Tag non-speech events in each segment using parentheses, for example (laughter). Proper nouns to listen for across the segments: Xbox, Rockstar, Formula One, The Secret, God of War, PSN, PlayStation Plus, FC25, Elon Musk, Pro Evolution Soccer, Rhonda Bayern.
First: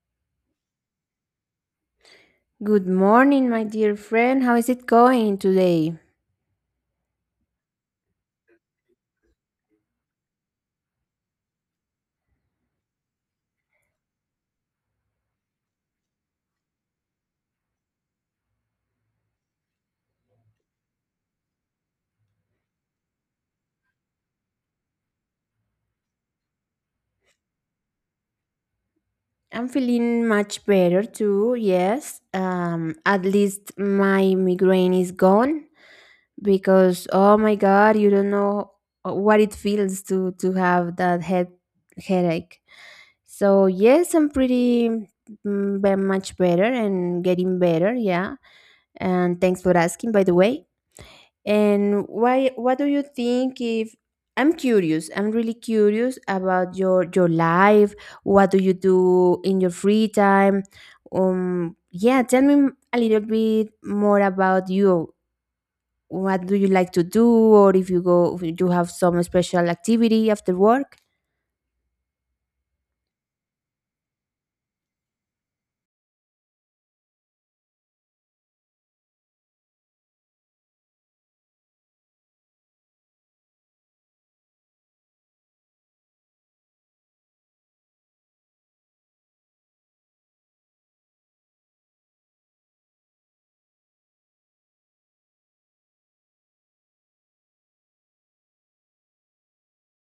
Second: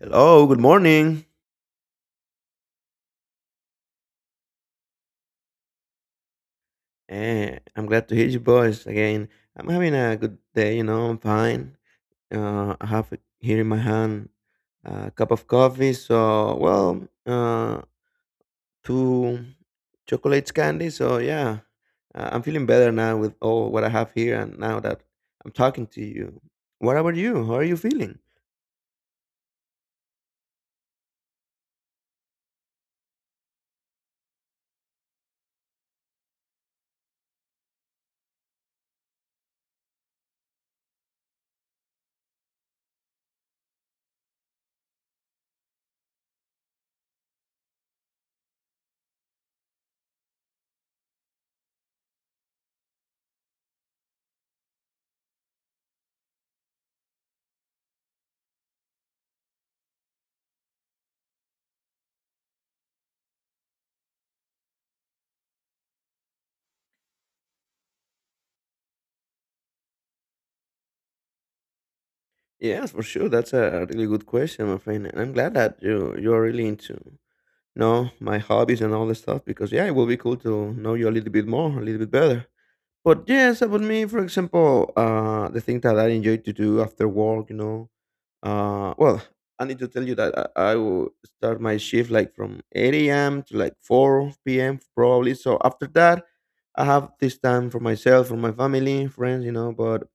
Hello, good morning. Good morning, my dear friend. How is it going today? I'm glad to hear your voice again. I'm having a good day. I'm fine. I have here in my hand a cup of coffee, so, well, two chocolates, candy, so yeah, I'm feeling better now with all what I have here and now that I'm talking to you. What about you? How are you feeling? I'm feeling much better too, yes. At least my migraine is gone because oh my god, you don't know what it feels to have that headache. So yes, I'm pretty much better and getting better, yeah. And thanks for asking, by the way. And why what do you think if I'm really curious about your life. What do you do in your free time? Yeah, Tell me a little bit more about you. What do you like to do, or if you go if you have some special activity after work? Yes, for sure. That's a really good question, my friend. And I'm glad that you're really into know my hobbies and all this stuff, because yeah, it will be cool to know you a little bit more, a little bit better. But yes, about me, for example, the thing that I enjoy to do after work, you know. Well, I need to tell you that I will start my shift like from 8 a.m. to like 4 p.m. probably. So after that, I have this time for myself, for my family, friends, you know. But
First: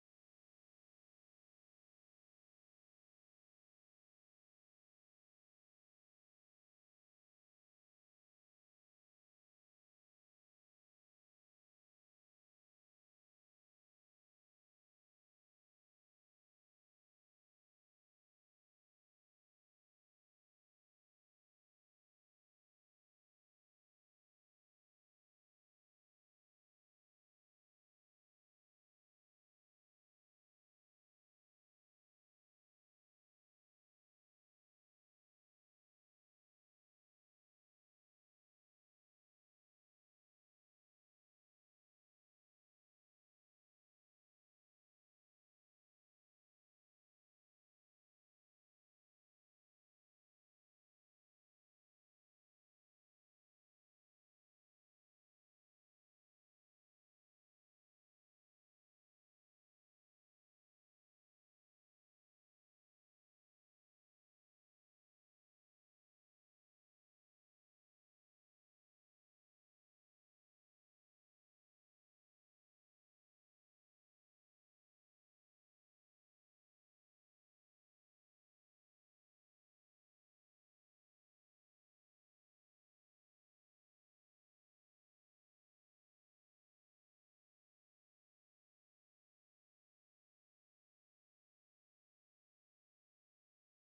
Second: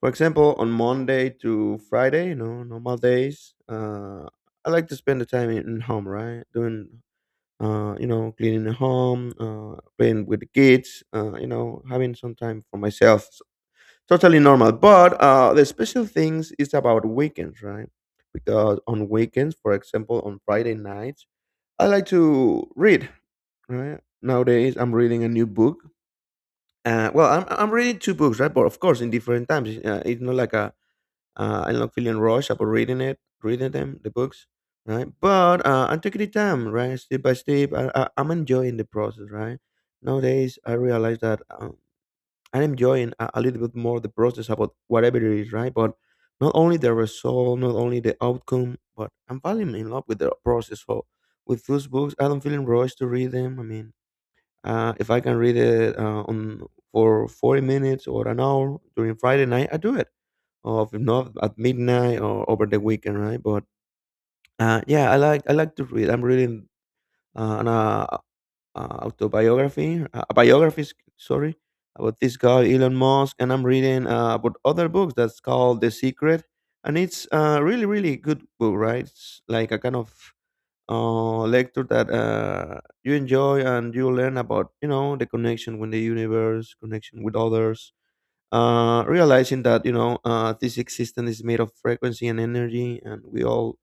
for example, on Monday to Friday, you know, normal days, I like to spend the time in home, right? Doing, cleaning the home, playing with the kids, having some time for myself. Totally normal. But the special things is about weekends, right? Because on weekends, for example, on Friday nights, I like to read, right? Nowadays, I'm reading a new book. Well, I'm reading two books, right? But of course, in different times. It's not like a I'm not feeling rushed about reading it, reading them, the books, right? But I'm taking the time, right? Step by step, I'm enjoying the process, right? Nowadays, I realize that I'm enjoying a little bit more the process about whatever it is, right? But not only the result, not only the outcome, but I'm falling in love with the process. So with those books, I don't feeling rushed to read them. I mean, if I can read it on for 40 minutes or an hour during Friday night, I do it of not at midnight or over the weekend, right? But yeah, I like to read. I'm reading uh, an uh, uh, a biography, sorry, about this guy Elon Musk, and I'm reading about other books that's called The Secret, and it's a really, really good book, right? It's like a kind of lecture that you enjoy and you learn about, you know, the connection with the universe, connection with others, realizing that, you know, this existence is made of frequency and energy, and we all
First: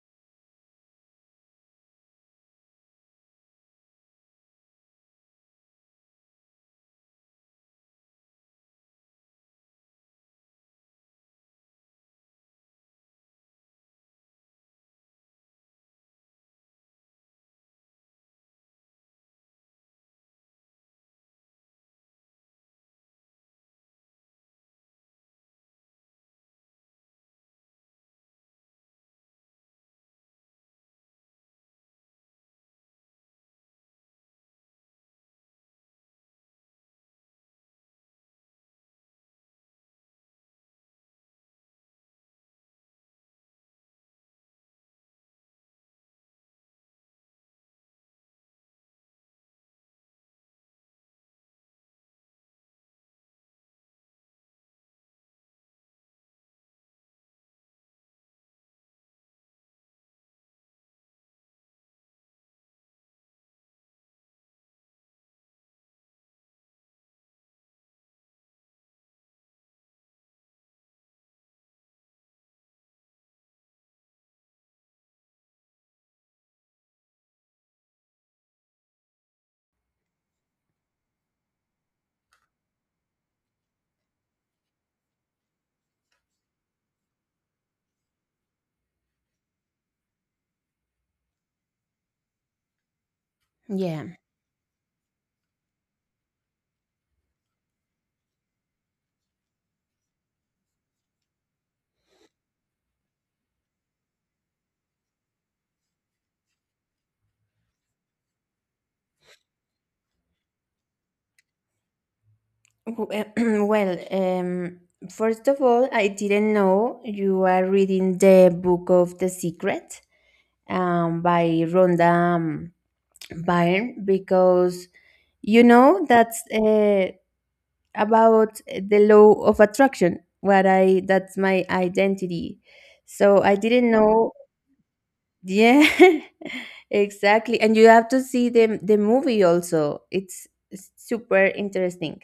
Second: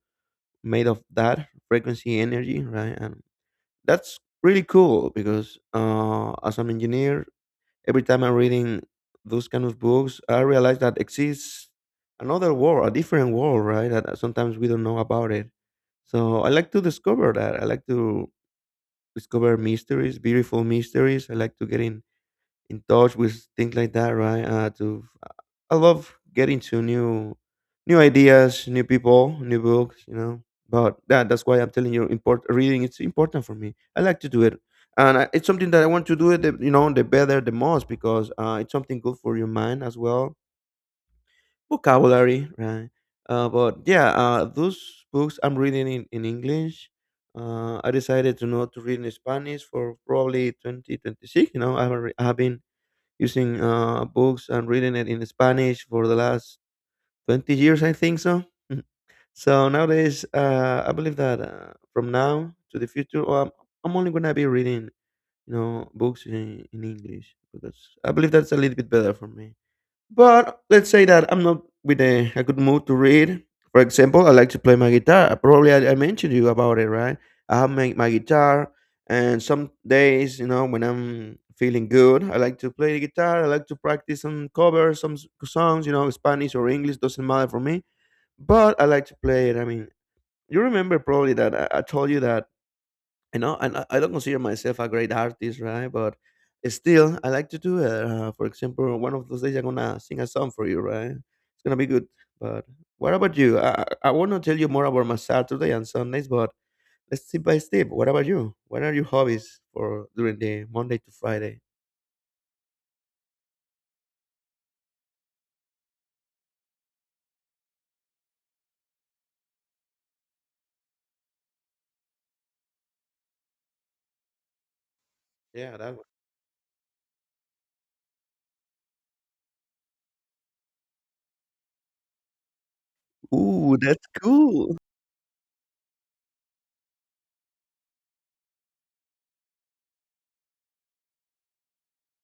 made of that frequency energy, right? And that's really cool, because as an engineer, every time I'm reading those kind of books, I realize that exists another world, a different world, right? That sometimes we don't know about it. So I like to discover that. I like to discover mysteries, beautiful mysteries. I like to get in touch with things like that, right? To I love getting to new ideas, new people, new books, you know. But that's why I'm telling you, import reading, it's important for me. I like to do it, and it's something that I want to do it. The better, the most, because it's something good for your mind as well. Vocabulary, right? But yeah, those books I'm reading in English. I decided to not to read in Spanish for probably 2026. You know, I haven't re- I have been using books and reading it in Spanish for the last 20 years, I think so. (laughs) So nowadays, I believe that from now to the future, oh, I'm only going to be reading, you know, books in English, because I believe that's a little bit better for me. But let's say that I'm not with a good mood to read. For example, I like to play my guitar. Probably I mentioned you about it, right? I have my guitar, and some days, you know, when I'm feeling good, I like to play the guitar. I like to practice and cover some songs, you know, Spanish or English, doesn't matter for me. But I like to play it. I mean, you remember probably that I told you that, you know. And I don't Yeah. consider myself a great artist, right? But still, I like to do it. For example, one of those days, I'm gonna sing a song for you, right? It's gonna be good. But what about you? I want to tell you more about my Saturday and Sundays, but let's step by step. What about you? What are your hobbies for during the Monday to Friday? W- (clears throat) Well, first of all, I didn't know you are reading the book of The Secret, by Rhonda Bayern, because you Yeah, that. know that's about the law of attraction, what I that's my identity, so I Ooh, didn't that's know. cool. Yeah. (laughs) Exactly, and you have to see the movie also. It's super interesting.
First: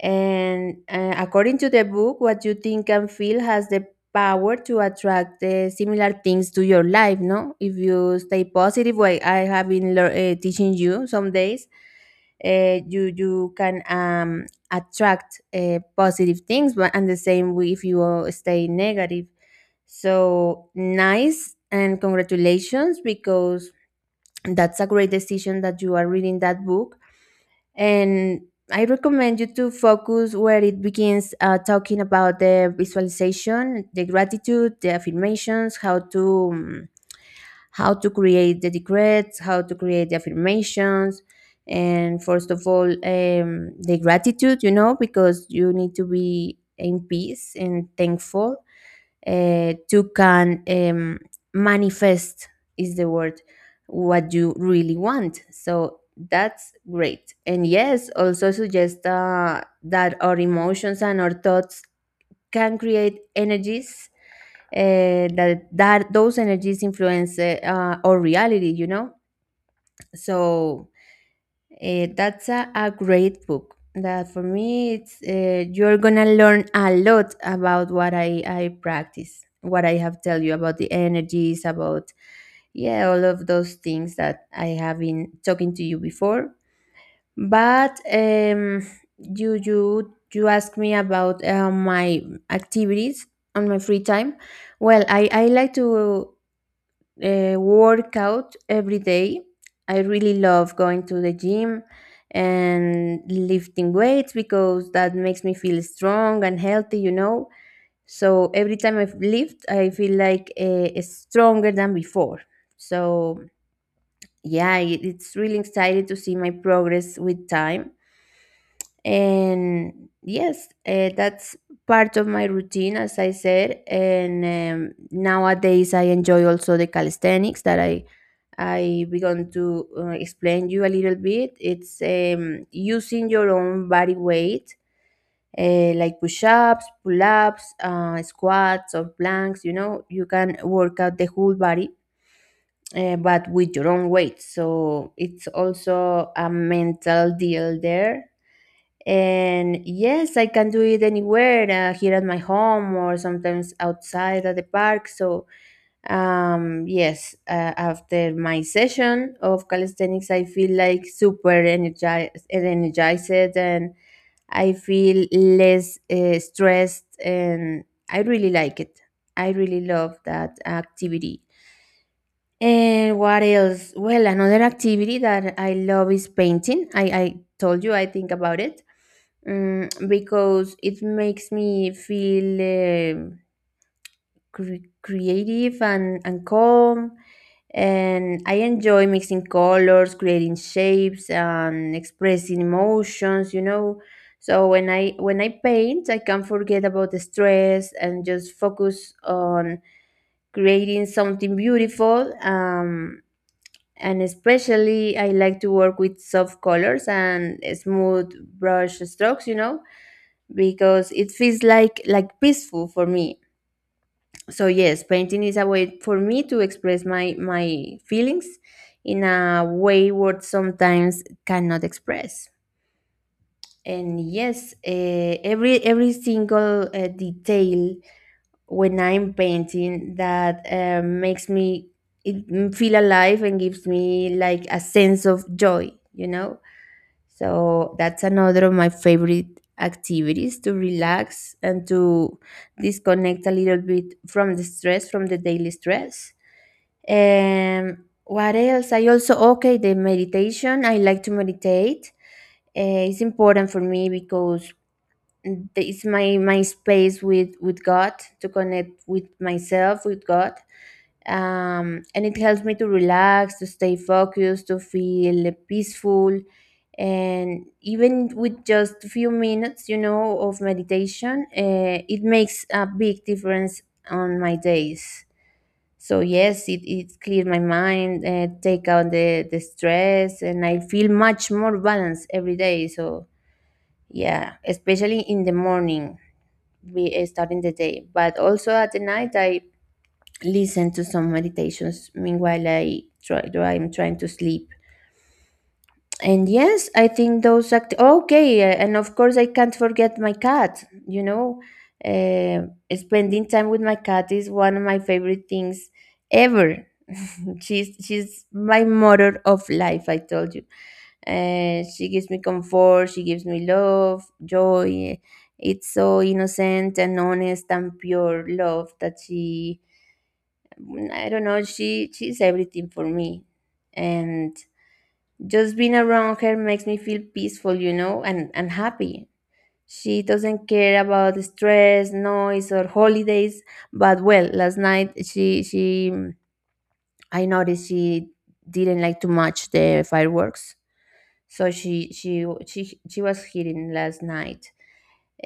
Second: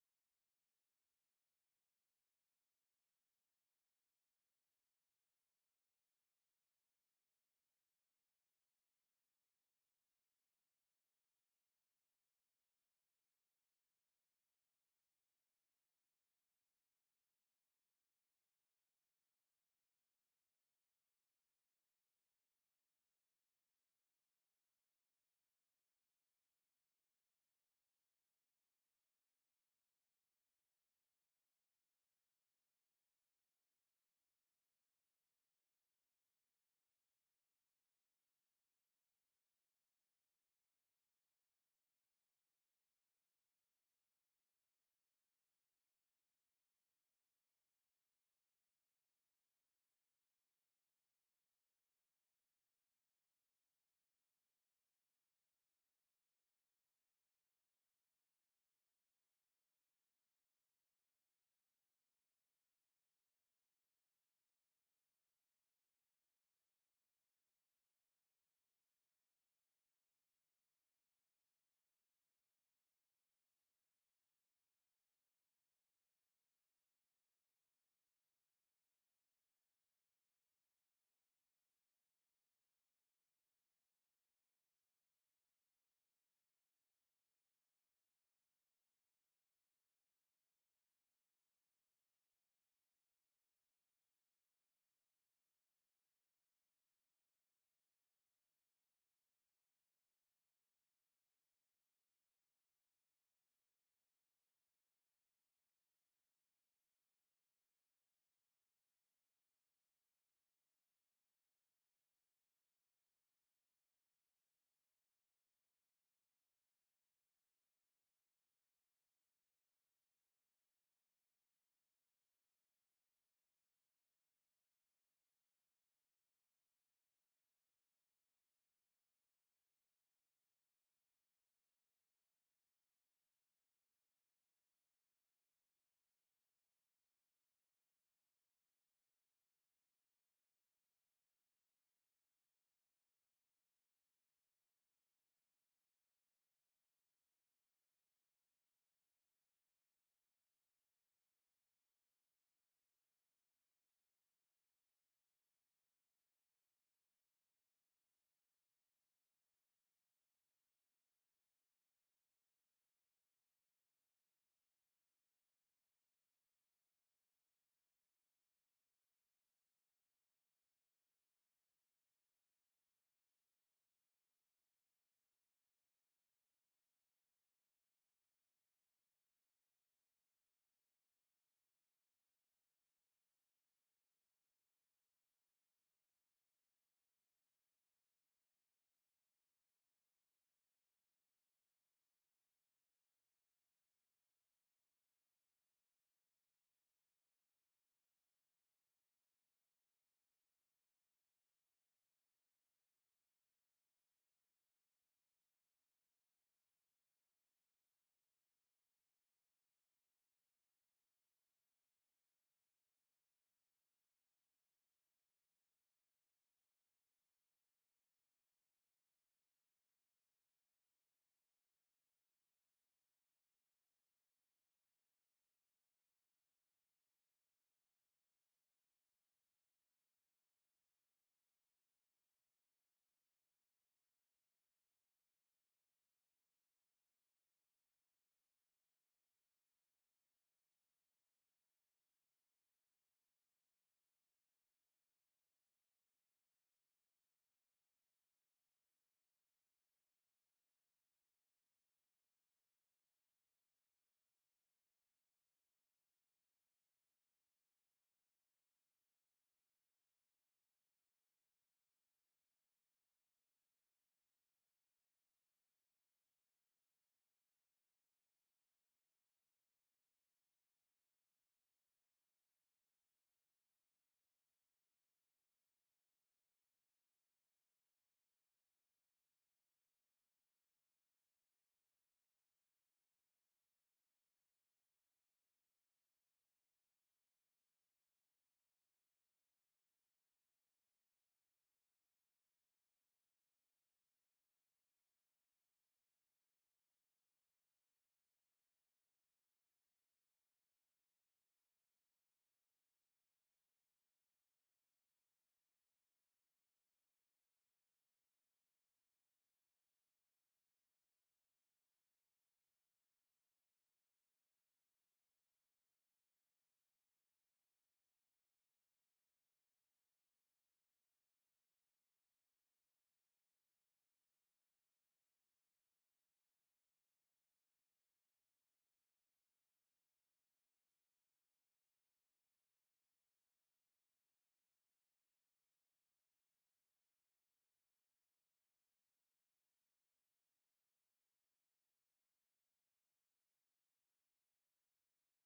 And according to the book, what you think and feel has the power to attract the similar things to your life. No, if you stay positive, like I have been teaching you some days, you can attract positive things. But, and the same way if you are stay negative. So nice, and congratulations because that's a great decision that you are reading that book. And I recommend you to focus where it begins talking about the visualization, the gratitude, the affirmations, how to create the decrets, how to create the affirmations, and first of all, the gratitude, you know, because you need to be in peace and thankful to can manifest is the word what you really want. So that's great. And yes, also suggest that our emotions and our thoughts can create energies, that those energies influence our reality, you know. So eh, that's a great book, that for me, it's you're gonna learn a lot about what I practice, what I have tell you about the energies, about yeah, all of those things that I have been talking to you before. But you asked me about my activities on my free time. Well, I like to work out every day. I really love going to the gym and lifting weights because that makes me feel strong and healthy, you know. So every time I lift, I feel like stronger than before. So yeah, it's really exciting to see my progress with time. And yes that's part of my routine, as I said. And nowadays I enjoy also the calisthenics that I began to explain you a little bit. It's using your own body weight, like push-ups, pull-ups, squats, or planks. You know, you can work out the whole body but with your own weight, so it's also a mental deal there. And yes, I can do it anywhere, here at my home or sometimes outside at the park. So yes, after my session of calisthenics, I feel like super energized, and I feel less stressed. And I really like it. I really love that activity. And what else? Well, another activity that I love is painting. I told you, I think, about it, because it makes me feel creative and and calm. And I enjoy mixing colors, creating shapes, and expressing emotions, you know. So when I paint, I can forget about the stress and just focus on creating something beautiful. And especially I like to work with soft colors and smooth brush strokes, you know, because it feels like peaceful for me. So yes, painting is a way for me to express my feelings in a way what sometimes cannot express. And yes, every single detail when I'm painting, that makes me feel alive and gives me like a sense of joy, you know. So that's another of my favorite activities, to relax and to disconnect a little bit from the stress, from the daily stress. What else? I also, okay, the meditation. I like to meditate. It's important for me because it's my space with God, to connect with myself, with God. And it helps me to relax, to stay focused, to feel peaceful. And even with just a few minutes, you know, of meditation, it makes a big difference on my days. So yes, it clears my mind, take out the stress, and I feel much more balanced every day. So yeah, especially in the morning, we starting the day, but also at the night, I listen to some meditations meanwhile I'm trying to sleep. And yes, I think those act okay. And of course, I can't forget my cat, you know. uh, Spending time with my cat is one of my favorite things ever. (laughs) She's my motor of life, I told you. She gives me comfort, she gives me love, joy. It's so innocent and honest and pure love that she I don't know. She's everything for me, and just being around her makes me feel peaceful, you know, and happy. She doesn't care about the stress, noise, or holidays. But well, last night she I noticed she didn't like too much the fireworks, so she was hitting last night.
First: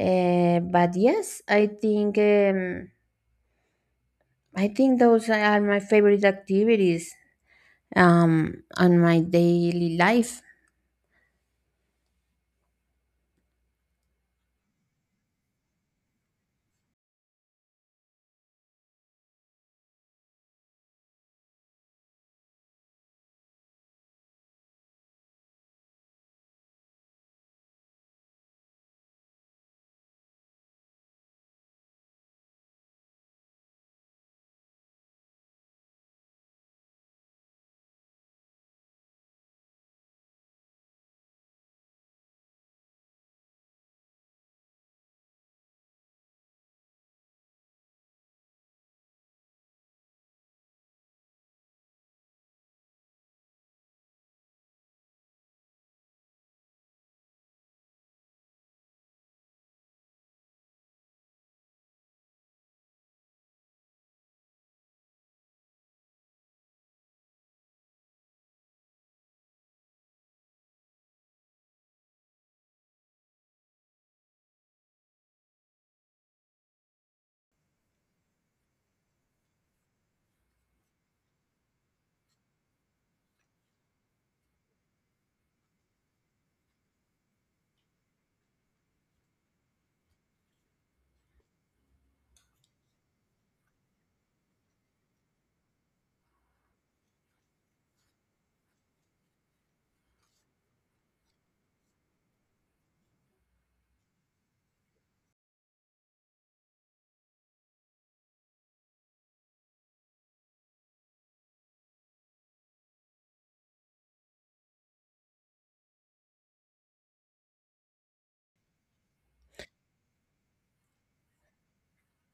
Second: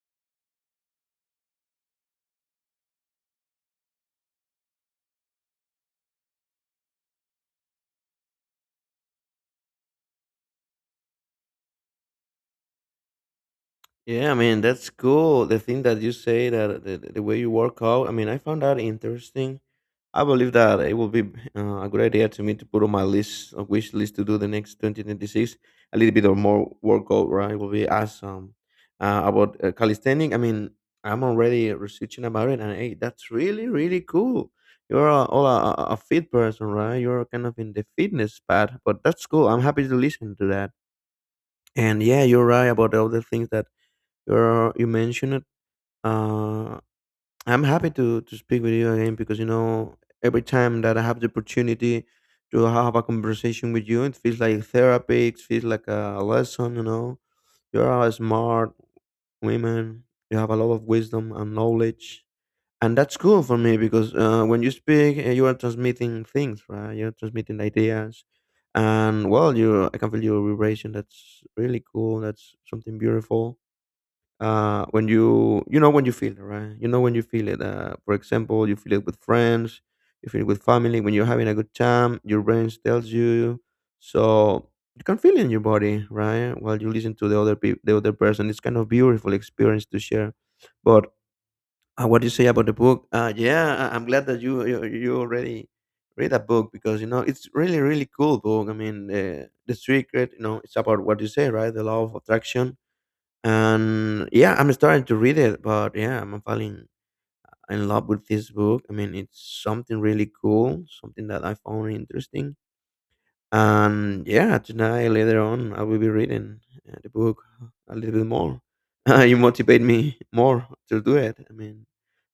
But yes, I think those are my favorite activities on my daily life. Yeah, I mean, that's cool. The thing that you say, that the way you work out, I mean, I found that interesting. I believe that it will be a good idea to me to put on my list, a wish list, to do the next 2026, a little bit of more workout, right? Will be awesome. About calisthenic, I mean, I'm already researching about it, and hey, that's really, really cool. You're a, all a fit person, right? You're kind of in the fitness path, but that's cool. I'm happy to listen to that. And yeah, you're right about all the things that you mentioned. Uh, I'm happy to speak with you again, because, you know, every time that I have the opportunity to have a conversation with you, it feels like therapy. It feels like a lesson. You know, you're a smart woman. You have a lot of wisdom and knowledge, and that's cool for me, because when you speak, you are transmitting things, right? You're transmitting ideas, and well, you I can feel your vibration. That's really cool. That's something beautiful when you know when you feel it, right? You know when you feel it. For example, you feel it with friends, you feel it with family. When you're having a good time, your brain tells you, so you can feel it in your body, right? While you listen to the other people, the other person. It's kind of beautiful experience to share. But what you say about the book? Yeah, I'm glad that you already read a book, because, you know, it's really, really cool book. I mean, The Secret, you know, it's about what you say, right? The law of attraction. And yeah, I'm starting to read it, but yeah, I'm falling in love with this book. I mean, it's something really cool, something that I found interesting. And yeah, tonight later on, I will be reading the book a little bit more. (laughs) You motivate me more to do it. I mean,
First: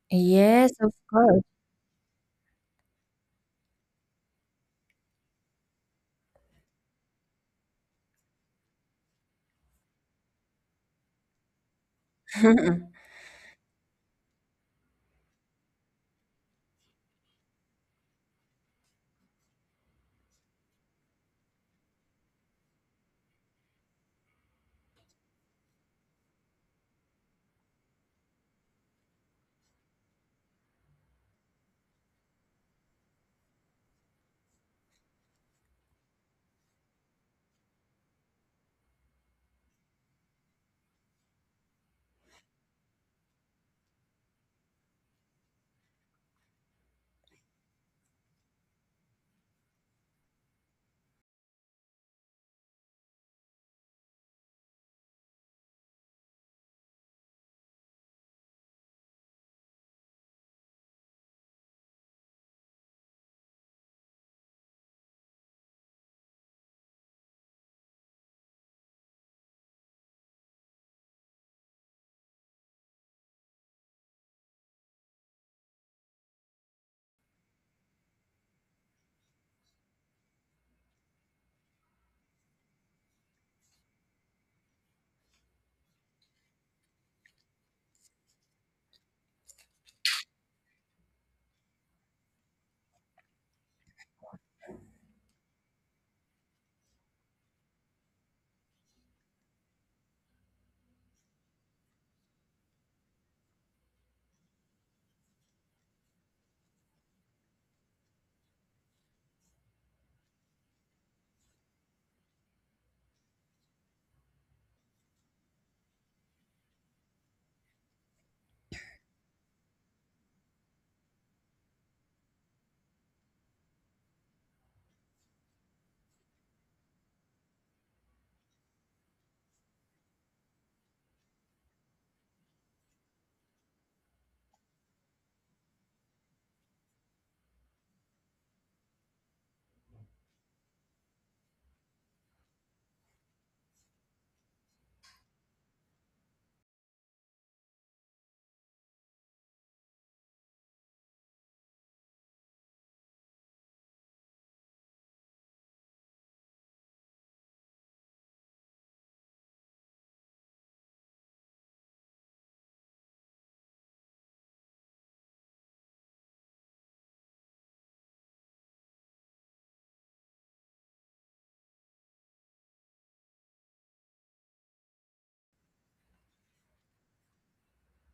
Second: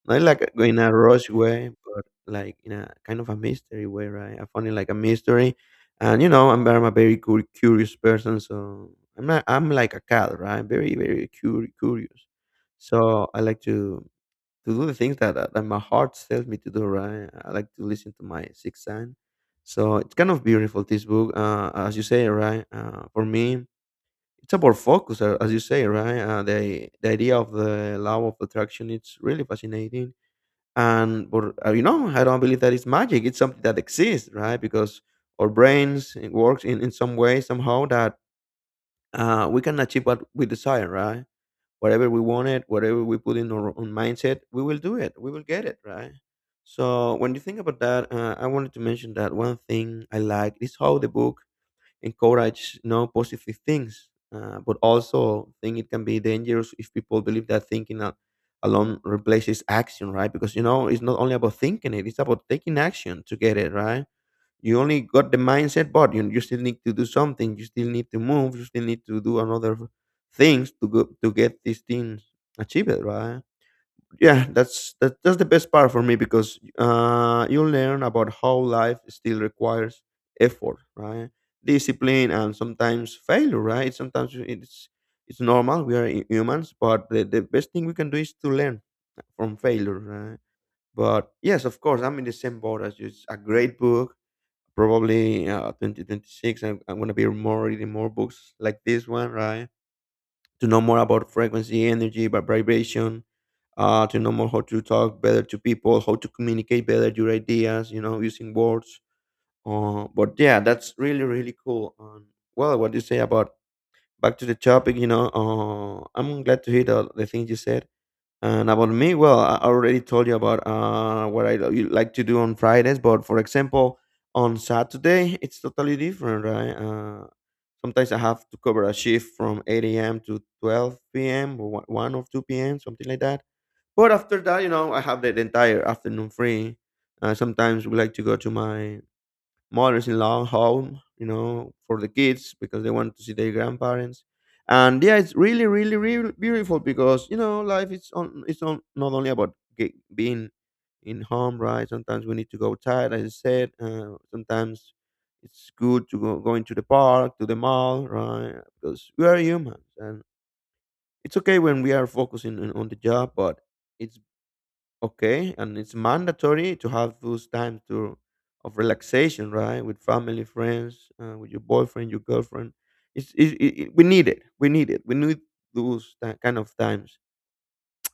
not like Yes, in a of rush course. way, but like in a kind of a mystery way, right? I found it like a mystery, and, you know, I'm a very curious person. So I'm not, I'm like a cat, right? Very, very curious. (laughs) So I like to do the things that my heart tells me to do, right? I like to listen to my sixth sense. So it's kind of beautiful this book, as you say, right? For me, it's about focus, as you say, right? The idea of the law of attraction it's really fascinating and but you know I don't believe that it's magic. It's something that exists, right? Because our brains, it works in some way somehow that we can achieve what we desire, right? Whatever we wanted, whatever we put in our own mindset, we will do it, we will get it, right? So when you think about that, I wanted to mention that one thing I like is how the book encourage no positive things, but also think it can be dangerous if people believe that alone replaces action, right? Because you know it's not only about thinking, it's about taking action to get it, right? You only got the mindset, but you still need to do something, you still need to move, you still need to do another things to go to get these things achieved, right? Yeah, that's the best part for me because you learn about how life still requires effort, right? Discipline and sometimes failure, right? Sometimes it's normal, we are humans, but the best thing we can do is to learn from failure, right? But yes, of course, I'm in the same boat as you. It's a great book. Probably 2026 I'm gonna be more reading more books like this one, right? To know more about frequency, energy, vibration, to know more how to talk better to people, how to communicate better your ideas, you know, using words. But yeah, that's really, really cool. Well, what you say about back to the topic, you know, I'm glad to hear the things you said. And about me, well, I already told you about what I like to do on Fridays, but for example, on Saturday, it's totally different, right? Sometimes I have to cover a shift from 8 a.m. to 12 p.m. or one 1 or 2 p.m., something like that. But after that, you know, I have the entire afternoon free. Sometimes we like to go to my mothers-in-law home, you know, for the kids because they want to see their grandparents. And yeah, it's really, really, really beautiful because you know life is on. It's on, not only about being in home, right? Sometimes we need to go outside, as I said. Sometimes it's good to go going to the park, to the mall, right? Because we are humans, and it's okay when we are focusing on the job, but it's okay, and it's mandatory to have those times to of relaxation, right? With family, friends, with your boyfriend, your girlfriend. It's it, it, it- We need it. We need it. We need those kind of times.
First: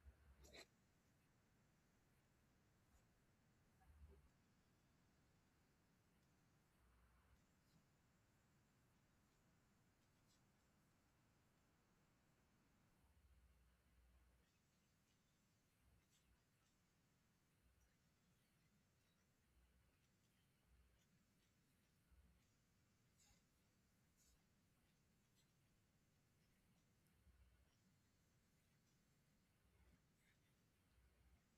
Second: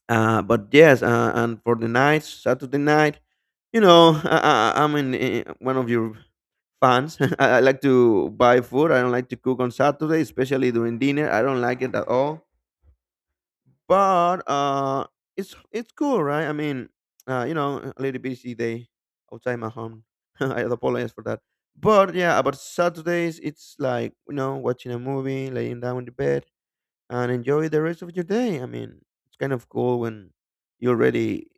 But yes, and for the nights, Saturday night, you know, (laughs) I'm in, one of your fans. (laughs) I like to buy food. I don't like to cook on Saturday, especially during dinner. I don't like it at all. But It's cool, right? I mean, you know, a little busy day outside my home. (laughs) I apologize for that. But yeah, about Saturdays, it's like you know, watching a movie, laying down in the bed, and enjoy the rest of your day. I mean, it's kind of cool when you already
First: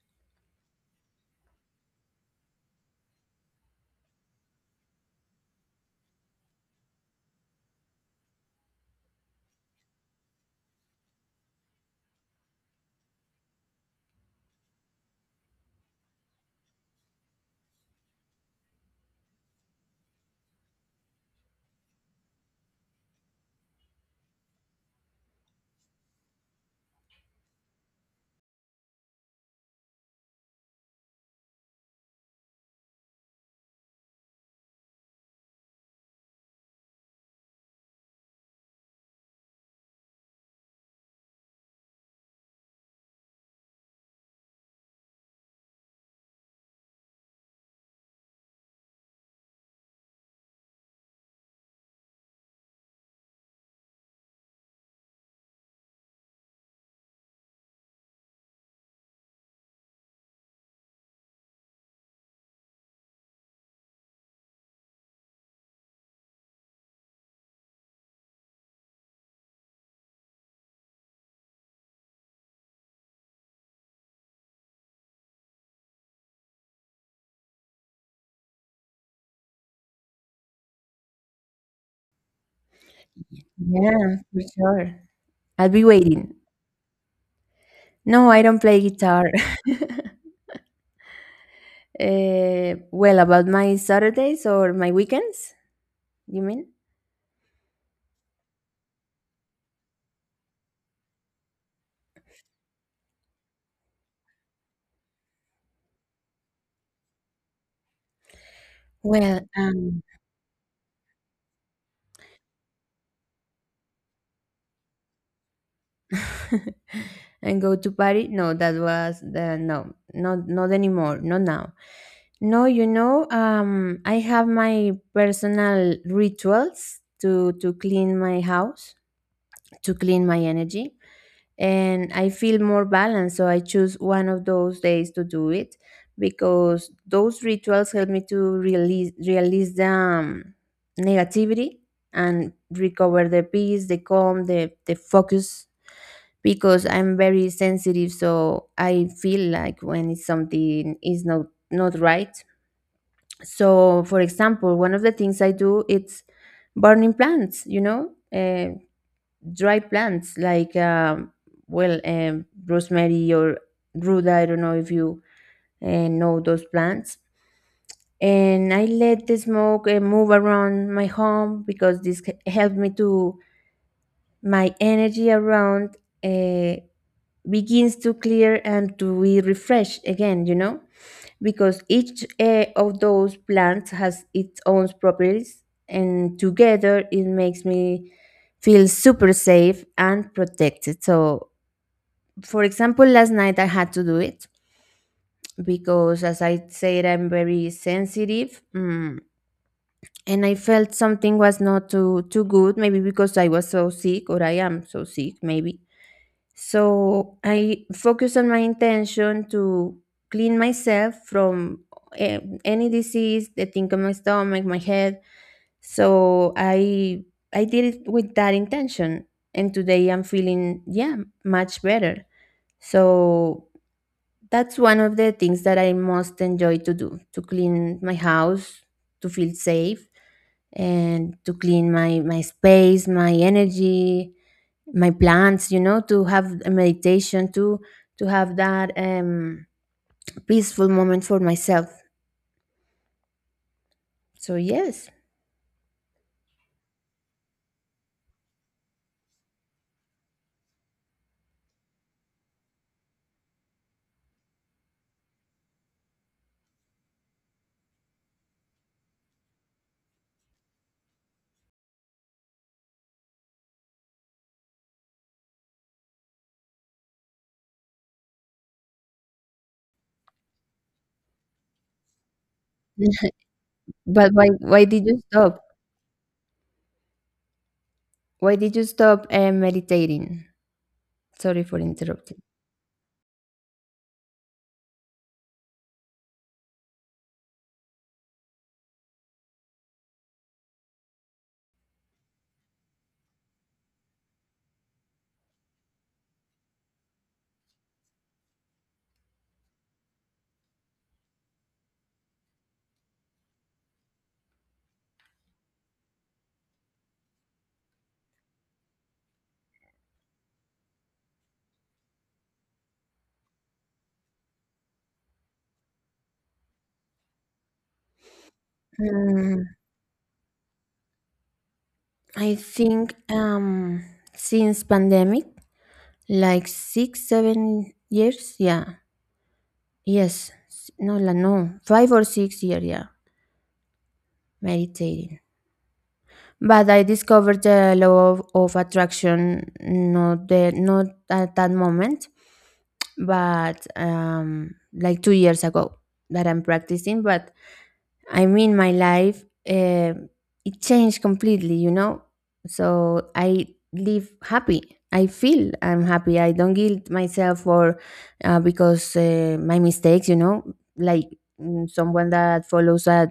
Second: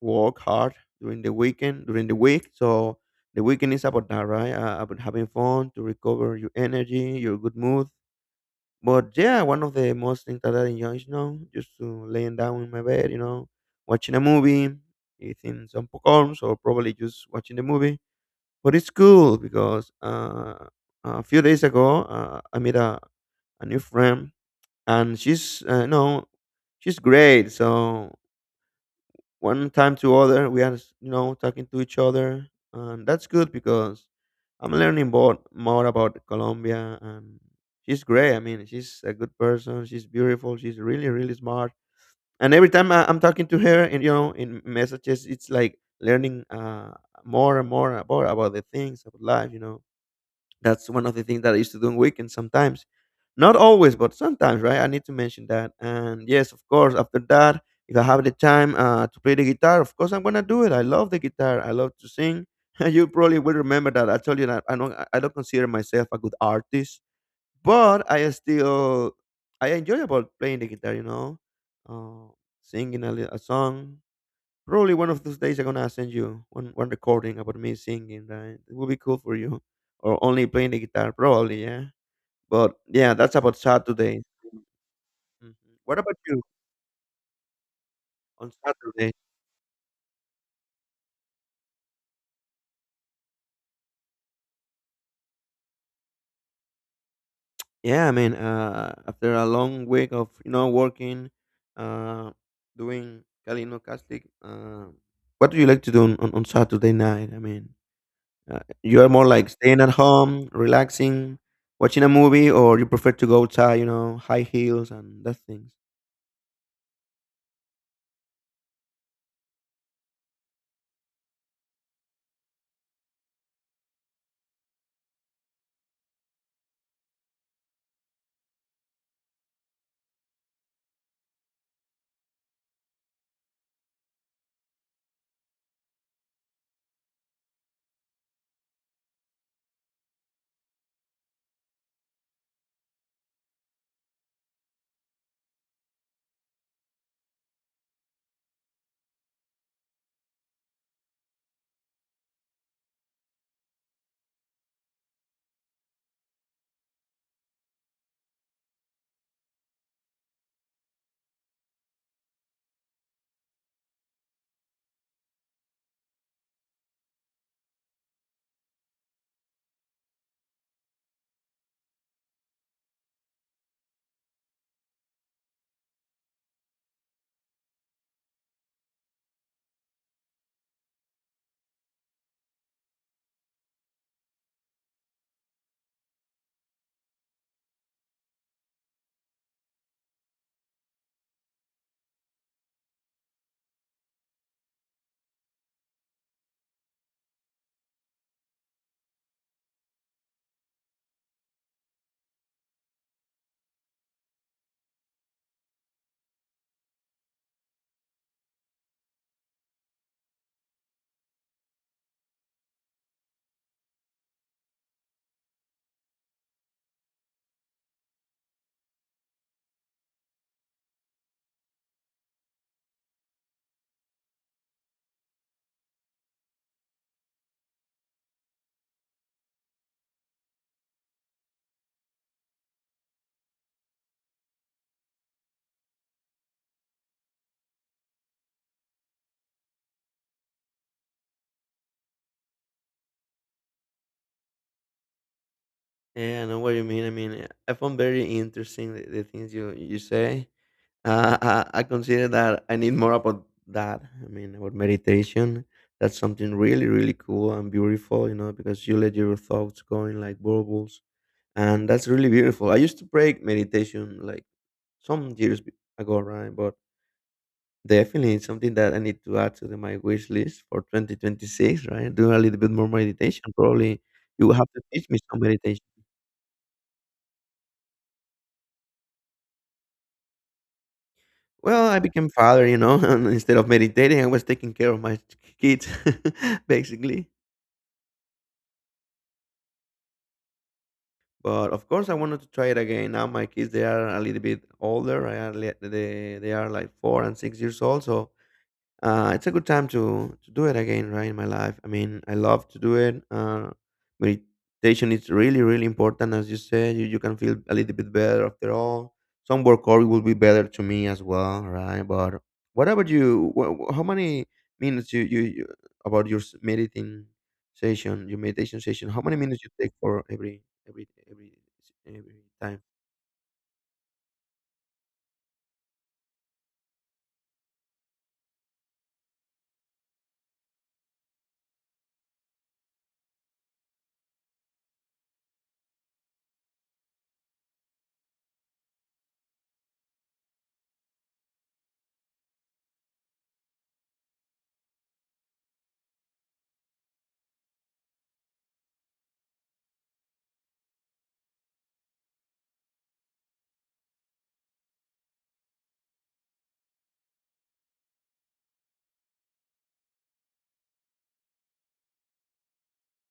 work hard during the weekend, during the week. So the weekend is about that, right? About having fun to recover your energy, your good mood. But yeah, one of the most things that I enjoy is, you know, just to laying down in my bed, you know, watching a movie, eating some popcorns, or probably just watching the movie. But it's cool because a few days ago I met a new friend, and she's no, she's great. So one time to other we are you know talking to each other, and that's good because I'm learning more, more about Colombia. And she's great. I mean, she's a good person, she's beautiful, she's really really smart. And every time I'm talking to her and you know in messages it's like learning more and more about the things of life, you know. That's one of the things that I used to do on weekends sometimes. Not always, but sometimes, right? I need to mention that. And yes, of course, after that, if I have the time to play the guitar, of course I'm gonna do it. I love the guitar. I love to sing. (laughs) You probably will remember that I told you that I don't consider myself a good artist, but I still I enjoy about playing the guitar. You know, uh, singing a song. Probably one of those days I'm gonna send you one recording about me singing. Right? It will be cool for you, or only playing the guitar. Probably, yeah. But yeah, that's about Yeah, Saturday. for sure. Mhm. I'll be What about waiting. you No, I on don't play Saturday? guitar. (laughs) Well, about my Saturdays or my weekends, you mean? Yeah, I mean, after a long week of you know working, uh, doing calinocastic, what do you like to do on Saturday night? I mean, you are more Well, like staying at home, relaxing, watching a movie, or you prefer to go outside, you know, high heels and that things. (laughs) and go to party? No, that was the no, not not anymore, not now. No, you know, I have my personal rituals to clean my house, to clean my energy, and I feel more balanced. So I choose one of those days to do it, because those rituals help me to release the negativity and recover the peace, the calm, the focus. Because I'm very sensitive, so I feel like when it's something is not not right. So, for example, one of the things I do, it's burning plants. You know, uh, dry plants like rosemary or ruda. I don't know if you know those plants. And I let the smoke move around my home because helped me to my energy around uh, begins to clear and to be refreshed again, you know, because each of those plants has its own properties, and together it makes me feel super safe and protected. So, for example, last night I had to do it because, as I said, I'm very sensitive, mm, and I felt something was not too too good. Maybe because I was so sick, or I am so sick, maybe. So I focus on my intention to clean myself from eh, any disease, the thing on my stomach, my head. So I did it with that intention, and today I'm feeling, yeah, much better. So that's one of the things that I most enjoy to do, to clean my house, to feel safe, and to clean my space, my energy, my plants, you know, to have a meditation, to have that peaceful moment for myself. So, yes. Yeah, I know what you mean. I mean, I found very interesting the things you you say. I consider that I need more about that. I mean, about meditation. That's something really, really cool and beautiful, you know, because you let your thoughts going like bubbles, and that's really beautiful. I used to break meditation like some years be- ago, right? But definitely it's something that I need to add to my wish list for 2026, right? Do a little bit more (laughs) meditation. Probably But you will have to why did teach me you some stop? meditation. Why did you stop meditating? Sorry for Well, I became interrupting. father, you know, (laughs) and instead of meditating, I was taking care of my (laughs) kids, (laughs) basically. But of course, I wanted to try it again. Now my kids, they are a little bit older. They are like 4 and 6 years old, so it's a good time to do it again, right? In my life, I mean, I love to do it. Meditation is really, really important, as you said. You can feel a little bit better after all. Some workout will be better to me as well, right? But what about you? How many minutes you about your meditating session, your meditation session? How many minutes Mm, you take for every every every I time? think since pandemic, like six, 7 years? Yeah. Yes. S- No, la- no. 5 or 6 years, yeah. Meditating. But I discovered the law of attraction, not the not at that moment, but like 2 years ago that I'm practicing. But I mean, my life uh, it changed completely, you know. So I live happy. I feel I'm happy. I don't guilt myself for because my mistakes, you know, like mm, someone that follows a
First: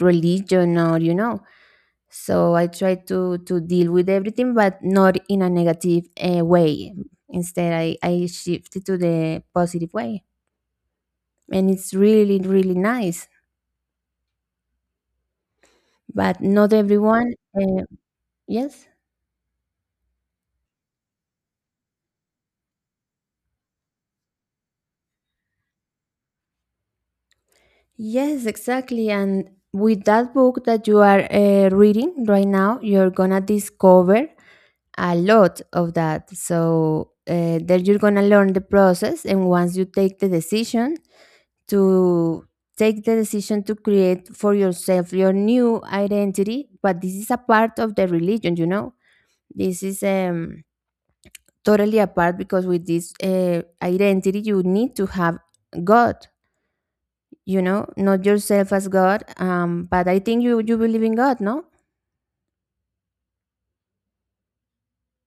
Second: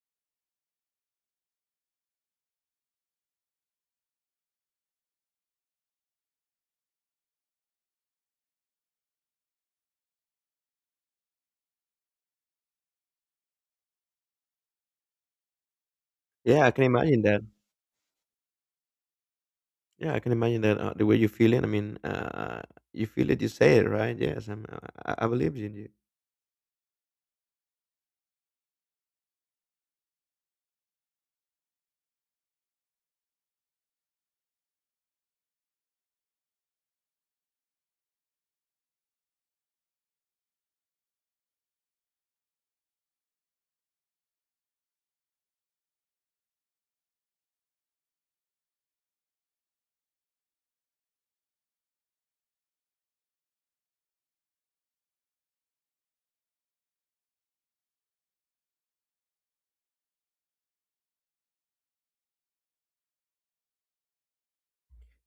religion or you know. So I try to deal with everything, but not in a negative way. Instead, I shift it to the positive way, and it's really really nice. But Yeah, I not can imagine everyone. that. Uh, yes, Yeah, I can imagine that the way you feel it. I mean, you feel it, you say it, right? I believe in you. yes, exactly. And with that book that you are reading right now, you're gonna discover a lot of that. So there you're gonna learn the process. And once you take the decision to create for yourself your new identity, but this is a part of the religion, you know. This is totally apart, because with this identity you need to have God, you know, not yourself as god. But I think you believe in god, no?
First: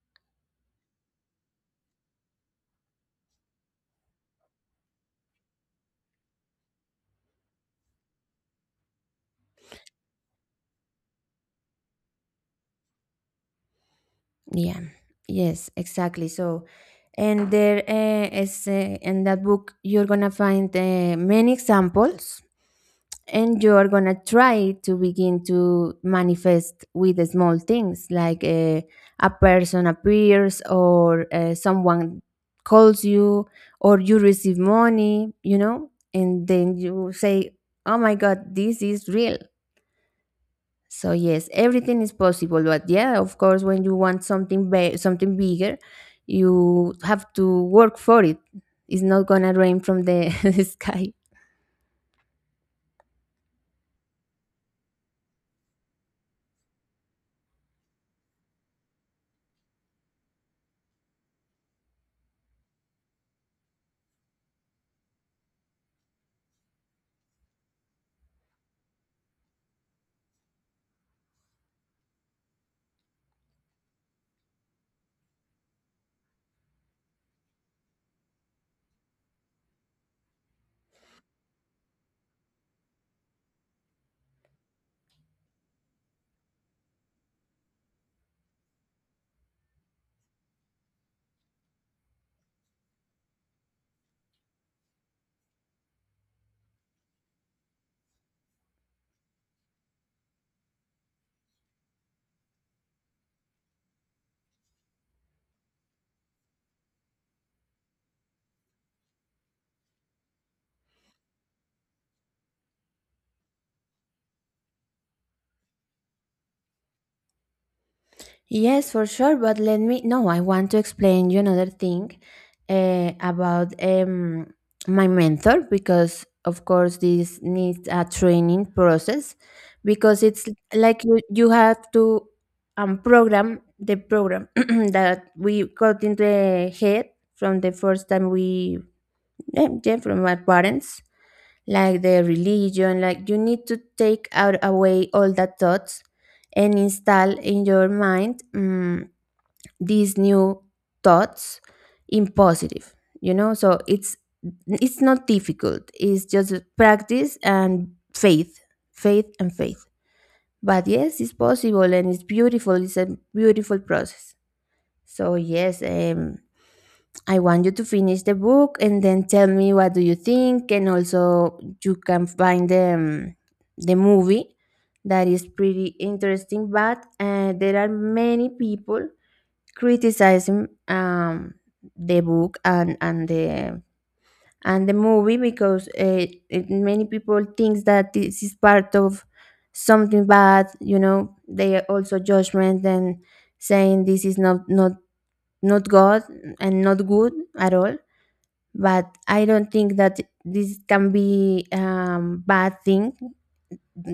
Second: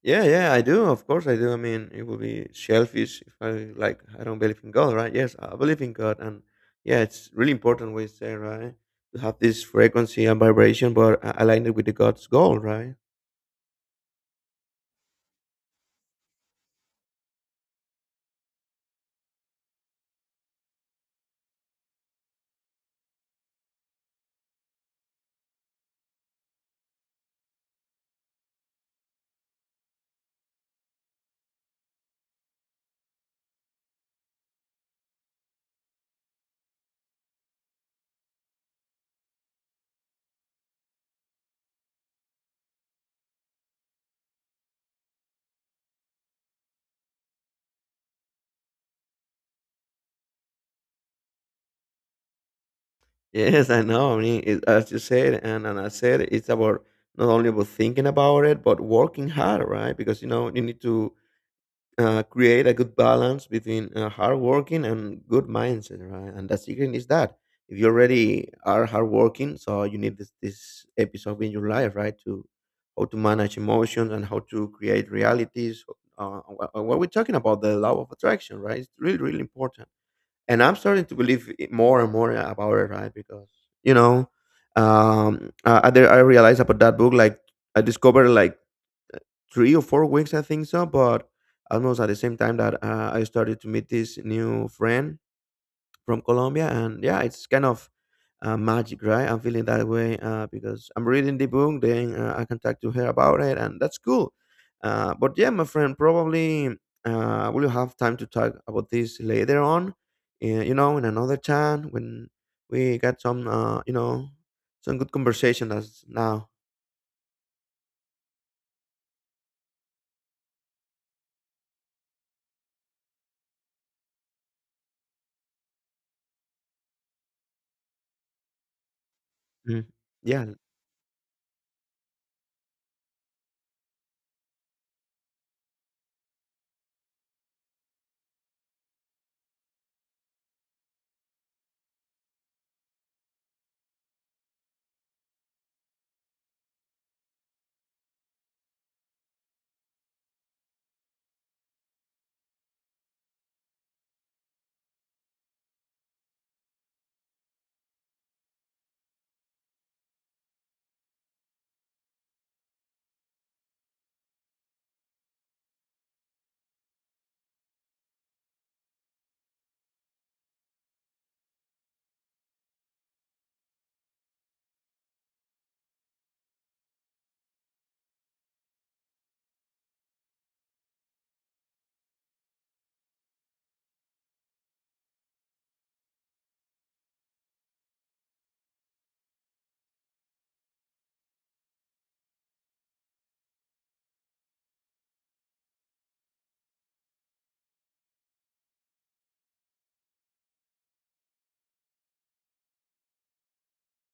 Yeah, yeah, I do. Of course, I do. I mean, it would be selfish if I like I don't believe in God, right? Yes, I believe in God, and yeah, it's really important what you say, right? To have this frequency and vibration, but align it with the God's goal, right? (laughs) Yeah. Yes, exactly. So, and there is in that book you're gonna find many examples, and you're gonna try to begin to manifest with the small things, like a person appears, or someone calls you, or you receive money, you know, and then you say, oh my god, this is real. So yes, everything is possible. But yeah, of course, when you want something something bigger, you have to work for it. It's not gonna rain from the (laughs) sky. Yes, I know. I mean, it, as you said, and I said, it's about not only about thinking about it, but working hard, right? Because you know you need to create a good balance between hardworking and good mindset, right? And the secret is that if you already are hardworking, so you need this episode in your life, right? To how to manage emotions and how to create realities. What we're talking about, the law of attraction, right? It's really, really important. And I'm starting to believe it more and more about it, right? Because you know, I realized about that book, like I discovered like 3 or 4 weeks, I think so. But almost at the same time that I started to meet this new friend from Colombia, and yeah, it's kind of magic, right? I'm feeling that way because I'm reading the book, then I can talk to her about it, and that's cool. But yeah, my friend, probably we'll have time to talk about this later on. You know, in another time when we got some, you know, some good conversation as now. Yes, for sure. But let me no, I want to explain you another thing about my mentor, because of course, this needs a training process, Mm. because Yeah, it's like you have to program the program (clears throat) that we got into the head from the first time we, yeah, from our parents, like the religion, like you need to take out away all the thoughts and install in your mind, these new thoughts in positive, you know. So it's not difficult, it's just practice and faith, faith and faith. But yes, it's possible, and it's beautiful. It's a beautiful process. So yes, I want you to finish the book and then tell me what do you think. And also you can find the movie, that is pretty interesting. But there are many people criticizing the book and the movie, because many people thinks that this is part of something bad, you know. They are also judgment and saying this is not not god and not good at all. But I don't think that this can be bad thing,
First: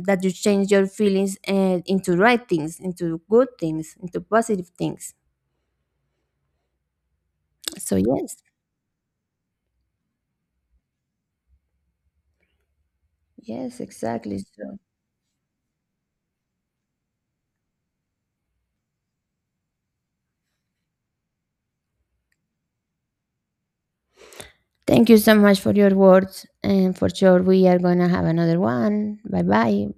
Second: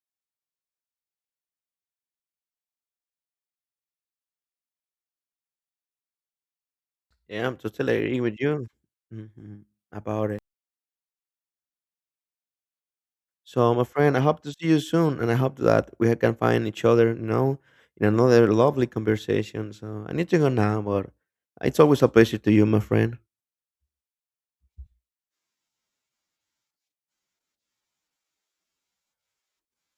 that you change your feelings into right things, into good things, into positive things. yeah, I'm totally So agreeing with yes, you hmm about it. So, yes, my friend, I exactly. hope to see you So soon, and I hope that we can find each other, you know, in another lovely conversation. So, I need to go now, but it's always a pleasure to you, my friend. thank you so much for your words. And for sure, we are going to have another one. Bye bye.